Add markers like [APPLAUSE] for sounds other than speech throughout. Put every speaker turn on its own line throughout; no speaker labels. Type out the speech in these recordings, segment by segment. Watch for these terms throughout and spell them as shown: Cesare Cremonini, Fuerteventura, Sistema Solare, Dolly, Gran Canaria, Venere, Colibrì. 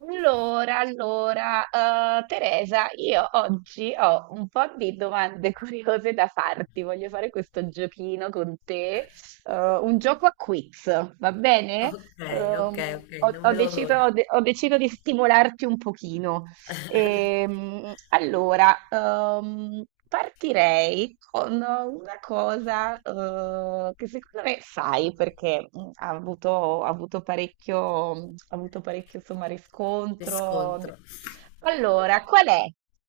Allora, allora, Teresa, io oggi ho un po' di domande [LAUGHS] curiose da farti. Voglio fare questo giochino con te, un gioco a quiz, va bene?
Ok, ok,
Ehm,
ok,
ho,
non
ho
vedo
deciso,
l'ora.
ho deciso di stimolarti un pochino.
[LAUGHS]
Partirei con una cosa, che secondo me sai perché ha avuto parecchio, insomma,
Mi
riscontro.
scontro.
Allora, qual è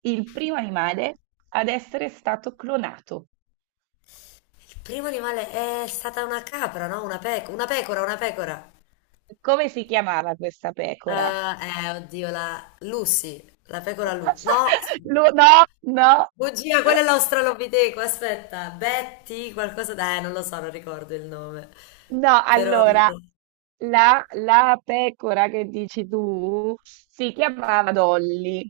il primo animale ad essere stato clonato?
Il primo animale è stata una capra, no? Una pecora, una pecora.
Come si chiamava questa pecora?
Oddio, la Lucy, la pecora Lu. No,
[LAUGHS] No, no.
bugia, quella è l'australopiteco, aspetta. Betty, qualcosa... da... non lo so, non ricordo il nome.
No,
Però...
allora, la pecora che dici tu si chiamava Dolly,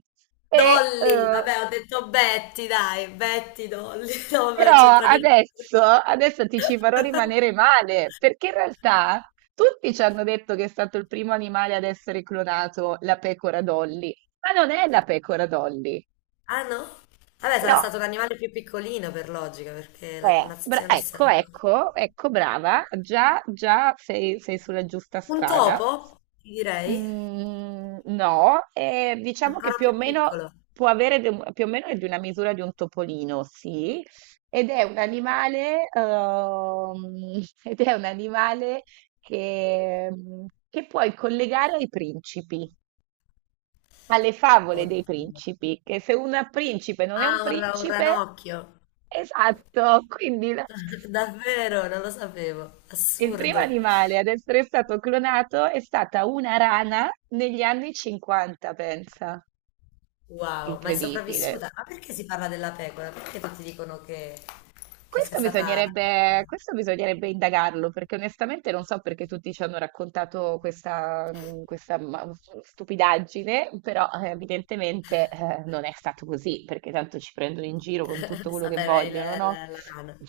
e,
Dolly,
eh,
vabbè, ho detto Betty, dai, Betty, Dolly. [LAUGHS] No, vabbè, non
però
c'entra niente.
adesso, adesso ti ci farò rimanere male, perché in realtà tutti ci hanno detto che è stato il primo animale ad essere clonato, la pecora Dolly, ma non è la pecora Dolly,
Ah no? Vabbè, sarà
no,
stato l'animale più piccolino per logica, perché la connazione
ecco,
essendo...
ecco, ecco, brava, già, già sei sulla giusta
Un
strada.
topo, ti direi,
Mhmm, no, diciamo che
ancora
più o
più
meno
piccolo.
può avere de un più o meno è di una misura di un topolino, sì, ed è un animale [LAUGHS] ed è un animale che che puoi collegare ai principi, alle favole dei
Oddio.
principi, che se un principe non è
Ah,
un
un
principe
ranocchio.
esatto, [LAUGHS] quindi la
[LAUGHS] Davvero, non lo sapevo.
il primo
Assurdo.
animale ad essere stato clonato è stata una rana negli anni '50, pensa.
Wow, ma è
Incredibile.
sopravvissuta. Ma perché si parla della pecora? Perché tutti dicono che sia stata la pecora?
Questo bisognerebbe indagarlo, perché onestamente non so perché tutti ci hanno raccontato questa, stupidaggine, però evidentemente non è stato così, perché tanto ci prendono in giro
[LAUGHS]
con tutto
È
quello che
stata il-
vogliono,
la,
no?
la, la rana.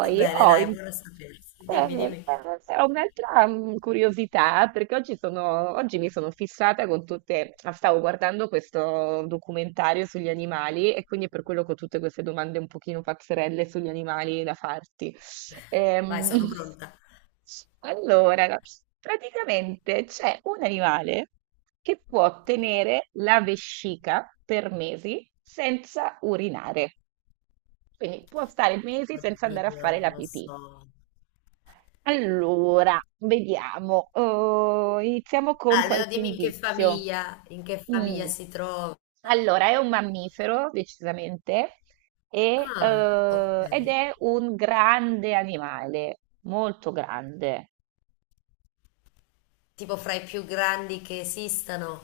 Va bene,
ho,
dai,
im-
buono a sapersi. Dimmi,
eh,
dimmi.
ho un'altra curiosità perché oggi mi sono fissata con stavo guardando questo documentario sugli animali e quindi per quello che ho tutte queste domande un pochino pazzerelle sugli animali da farti.
Vai,
Ehm,
sono
[LAUGHS]
pronta.
allora, praticamente c'è un animale che può tenere la vescica per mesi senza urinare. Quindi può stare mesi senza andare a
Oddio,
fare la
non lo
pipì.
so.
Allora, vediamo. Oh, iniziamo con
Ah, allora
qualche
dimmi
indizio.
in che famiglia
Mm.
si trova.
Allora, è un mammifero, decisamente,
Ah, ok.
ed è un grande animale, molto grande.
Tipo fra i più grandi che esistano.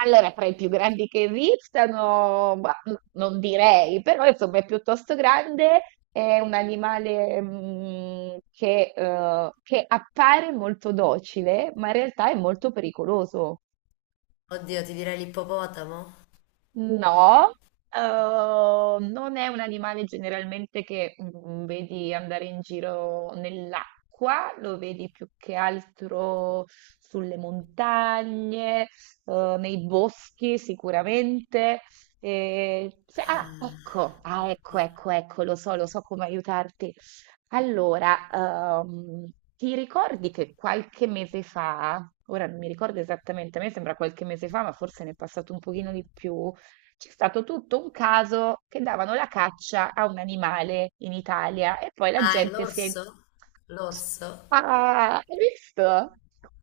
Allora, tra i più grandi che esistano, ma non direi, però insomma è piuttosto grande, è un animale che appare molto docile, ma in realtà è molto pericoloso.
Oddio, ti direi l'ippopotamo?
No, non è un animale generalmente che vedi andare in giro nell'acqua, lo vedi più che altro sulle montagne, nei boschi sicuramente.
Ah,
Ecco,
oddio.
ecco, ecco, lo so come aiutarti. Allora, ehm, ti ricordi che qualche mese fa, ora non mi ricordo esattamente, a me sembra qualche mese fa, ma forse ne è passato un pochino di più, c'è stato tutto un caso che davano la caccia a un animale in Italia e poi la
Ah, è
gente si è...
l'orso? L'orso?
Ah, hai visto?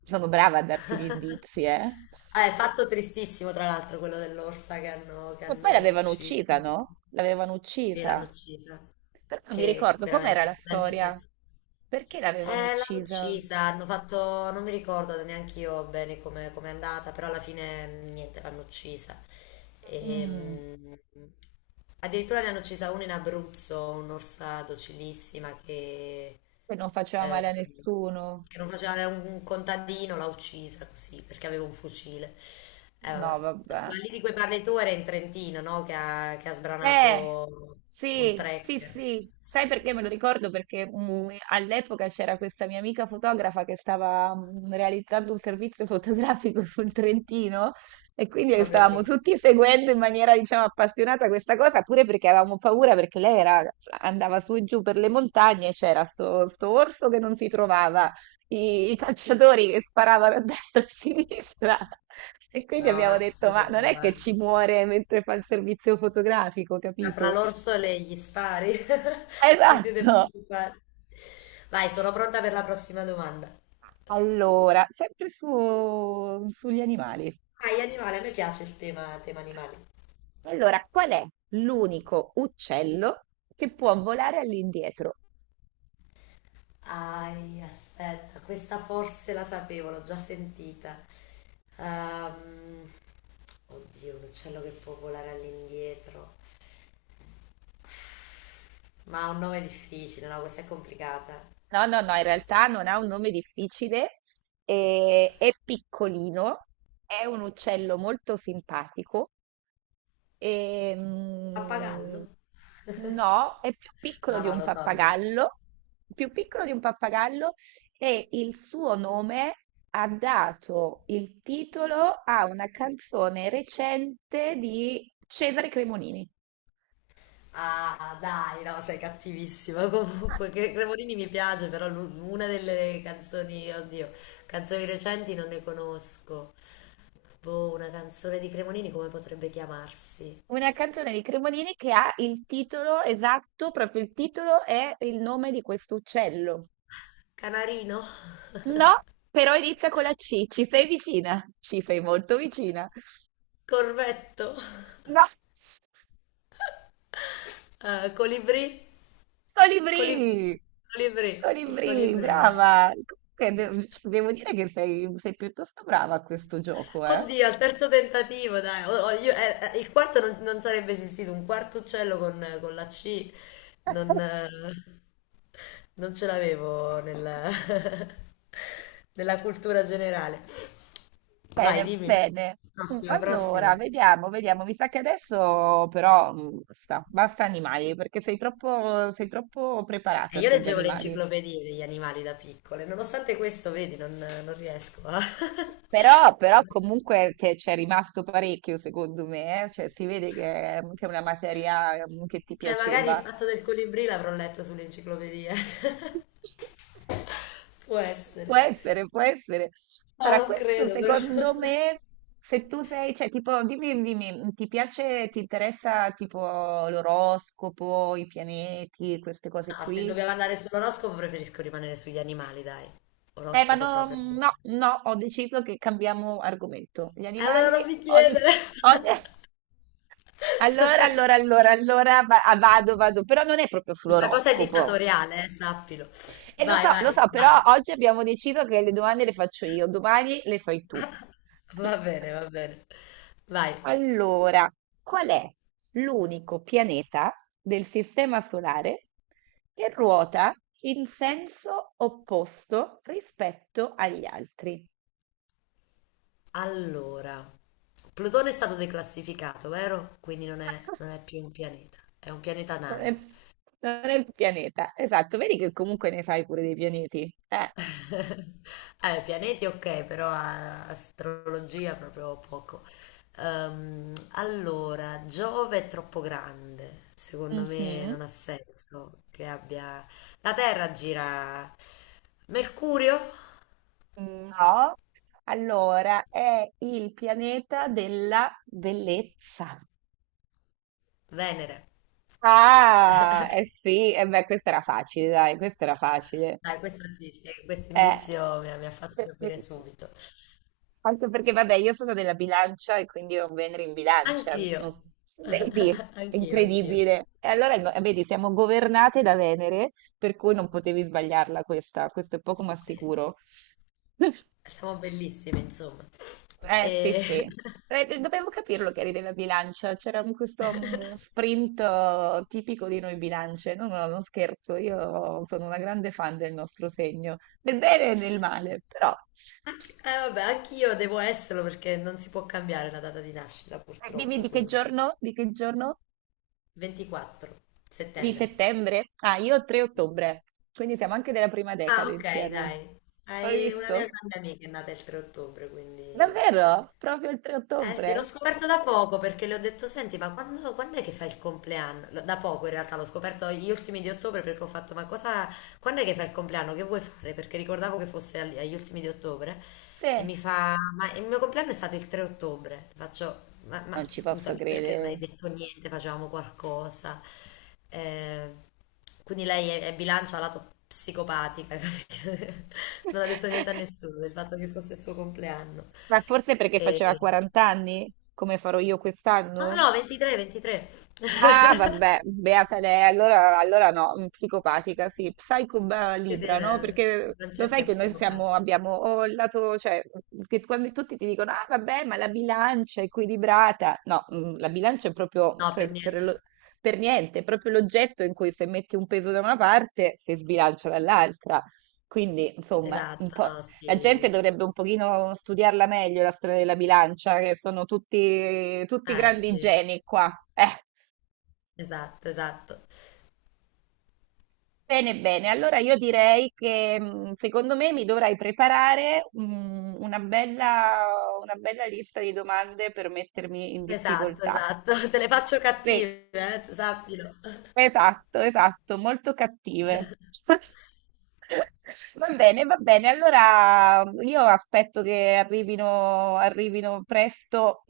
Sono brava a darti gli indizi, eh?
Ah, è fatto tristissimo, tra l'altro, quello dell'orsa che che
E poi
hanno
l'avevano uccisa,
ucciso.
no? L'avevano
Sì, l'hanno
uccisa.
uccisa.
Però non mi
Che
ricordo com'era
veramente,
la
la gente si è...
storia. Perché l'avevano
L'hanno
uccisa?
uccisa, hanno fatto, non mi ricordo neanche io bene come è andata, però alla fine niente, l'hanno uccisa.
Mm,
Ehm, addirittura ne hanno uccisa una in Abruzzo, un'orsa docilissima
che non faceva
eh,
male a nessuno.
che non faceva un contadino, l'ha uccisa così perché aveva un fucile.
No,
Vabbè.
vabbè.
Quelli di cui parli tu era in Trentino, no? Che ha
Eh,
sbranato un
sì, sì,
tracker
sì. Sai perché me lo ricordo? Perché all'epoca c'era questa mia amica fotografa che stava realizzando un servizio fotografico [LAUGHS] sul Trentino e quindi
proprio
stavamo
lì.
tutti seguendo in maniera, diciamo, appassionata questa cosa, pure perché avevamo paura perché lei era- andava su e giù per le montagne e c'era sto orso che non si trovava i calciatori che sparavano a destra e a sinistra. E quindi
No, ma
abbiamo detto, ma non
assurdo,
è che ci
guarda.
muore mentre fa il servizio fotografico,
Ma fra
capito?
l'orso e gli spari, [LAUGHS] mi siete
Esatto.
preoccupati. Vai, sono pronta per la prossima domanda.
Allora, sugli animali.
Ai animali, a me piace tema animali.
Allora, qual è l'unico uccello che può volare all'indietro?
Ai, aspetta, questa forse la sapevo, l'ho già sentita. Ehm, oddio, un uccello che può volare all'indietro. Ma ha un nome difficile, no? Questa è complicata.
No, no, no, in realtà non ha un nome difficile, è piccolino, è un uccello molto simpatico E, mm,
Pappagallo?
no, è più piccolo
No,
di un
lo so, lo so.
pappagallo, più piccolo di un pappagallo e il suo nome ha dato il titolo a una canzone recente di Cesare Cremonini.
Ah, dai, no, sei cattivissima. [LAUGHS] Comunque, che Cremonini mi piace, però una delle canzoni, oddio, canzoni recenti non ne conosco. Boh, una canzone di Cremonini come potrebbe chiamarsi?
Una canzone di Cremonini che ha il titolo esatto, proprio il titolo è il nome di questo uccello.
Canarino?
No, però inizia con la C, ci sei vicina, ci sei molto vicina.
Corvetto?
No.
Colibrì? Colibrì.
Colibrì!
Colibrì. Il
Colibrì,
colibrì, dai.
brava! Comunque cioè, devo dire che sei piuttosto brava a questo gioco, eh?
Oddio, al terzo tentativo, dai. Il quarto non sarebbe esistito, un quarto uccello con la C. Non.... Non ce l'avevo nella, [LAUGHS] nella cultura generale. Vai,
Bene,
dimmi.
bene.
Prossima,
Allora,
prossima.
vediamo, vediamo. Mi sa che adesso però basta, basta animali, perché sei troppo preparata
Io
sugli
leggevo le
animali.
enciclopedie degli animali da piccole, nonostante questo, vedi, non riesco a... [LAUGHS]
Però comunque che c'è rimasto parecchio, secondo me, eh? Cioè si vede che è una materia che ti
Magari il
piaceva.
fatto del colibrì l'avrò letto sull'enciclopedia. [LAUGHS]
[LAUGHS]
Può
Può
essere.
essere, può essere.
Ma
Allora,
non
questo
credo, però. [LAUGHS]
secondo me, se tu sei, cioè, tipo, dimmi, dimmi, ti piace, ti interessa, tipo, l'oroscopo, i pianeti, queste cose
No, se
qui?
dobbiamo andare sull'oroscopo preferisco rimanere sugli animali, dai. Oroscopo
No,
proprio. E
no, no, ho deciso che cambiamo argomento. Gli
allora
animali,
non mi chiedere.
ogni... [LAUGHS] Allora,
[LAUGHS]
allora, allora, allora, vado, vado, però non è proprio
Questa cosa è
sull'oroscopo.
dittatoriale, sappilo.
E
Vai, vai,
lo so, però
vai.
oggi abbiamo deciso che le domande le faccio io, domani le fai tu.
[LAUGHS] Va bene, va bene. Vai.
Allora, qual è l'unico pianeta del Sistema Solare che ruota in senso opposto rispetto agli altri?
Allora, Plutone è stato declassificato, vero? Quindi non è
[LAUGHS]
più un pianeta, è un pianeta
Non è,
nano.
non è il pianeta, esatto, vedi che comunque ne sai pure dei pianeti.
[LAUGHS] Pianeti ok, però astrologia proprio poco. Allora, Giove è troppo grande, secondo me
Mhm.
non ha senso che abbia... La Terra gira... Mercurio?
No, allora è il pianeta della bellezza.
Venere.
Ah, eh sì, e beh, questa era facile, dai, questa era facile.
Dai, questo sì, sì, questo
Eh,
indizio mi ha fatto
per-
capire
per-
subito.
anche perché, vabbè, io sono della bilancia e quindi ho un Venere in bilancia,
Anch'io,
non s- vedi,
[LAUGHS]
è
anch'io.
incredibile. Vedi, siamo governate da Venere, per cui non potevi sbagliarla questa, questo è poco ma
Quindi,
sicuro. [LAUGHS]
siamo bellissime, insomma.
Sì,
E...
sì. Dovevo capirlo che eri della bilancia, c'era un- questo mm,
[LAUGHS]
sprint tipico di noi bilance. No, no, non scherzo, io sono una grande fan del nostro segno, del bene e del male, però.
Vabbè, anch'io devo esserlo perché non si può cambiare la data di nascita,
Dimmi
purtroppo,
di che
quindi
giorno? Di che giorno?
24
Di
settembre.
settembre? Ah, io ho 3
Sì.
ottobre, quindi siamo anche della prima
Ah,
decade
ok, dai.
insieme. Hai
Hai una mia
visto?
grande amica che è nata il 3 ottobre, quindi...
Davvero? Proprio il 3
Eh sì, l'ho
ottobre?
scoperto da poco perché le ho detto, senti, ma quando è che fai il compleanno? Lo... Da poco in realtà l'ho scoperto gli ultimi di ottobre perché ho fatto, ma cosa, quando è che fai il compleanno? Che vuoi fare? Perché ricordavo che fosse agli ultimi di ottobre e
Sì,
mi fa, ma il mio compleanno è stato il 3 ottobre. Faccio,
non
ma
ci posso
scusami, perché non hai
credere.
detto niente? Facevamo qualcosa. Eh, quindi è bilancia lato psicopatica, [LAUGHS] capito? Non ha detto niente a
[LAUGHS]
nessuno del fatto che fosse il suo compleanno.
Ma forse perché
E...
faceva 40 anni, come farò io quest'anno?
No, 23, 23. [LAUGHS]
Ah, vabbè, beata lei, allora, allora no, psicopatica, sì,
Sì,
Libra, no?
beh,
Perché lo
Francesca
sai
è
che noi siamo,
psicopatica.
abbiamo o il lato, cioè, che quando tutti ti dicono, ah, vabbè, ma la bilancia è equilibrata, no, la bilancia è proprio
No, per niente.
per niente, è proprio l'oggetto in cui se metti un peso da una parte si sbilancia dall'altra, quindi, insomma, un
Esatto,
po'...
no,
La gente
sì.
dovrebbe un pochino studiarla meglio, la storia della bilancia, che sono tutti, tutti grandi
Sì,
geni qua.
esatto, esatto.
Bene, bene, allora io direi che secondo me mi dovrai preparare una bella lista di domande per mettermi in
Esatto,
difficoltà.
esatto. [LAUGHS] Te le faccio
Sì,
cattive, sappilo.
esatto, esatto, molto cattive. [LAUGHS] Va bene, allora io aspetto che arrivino, arrivino presto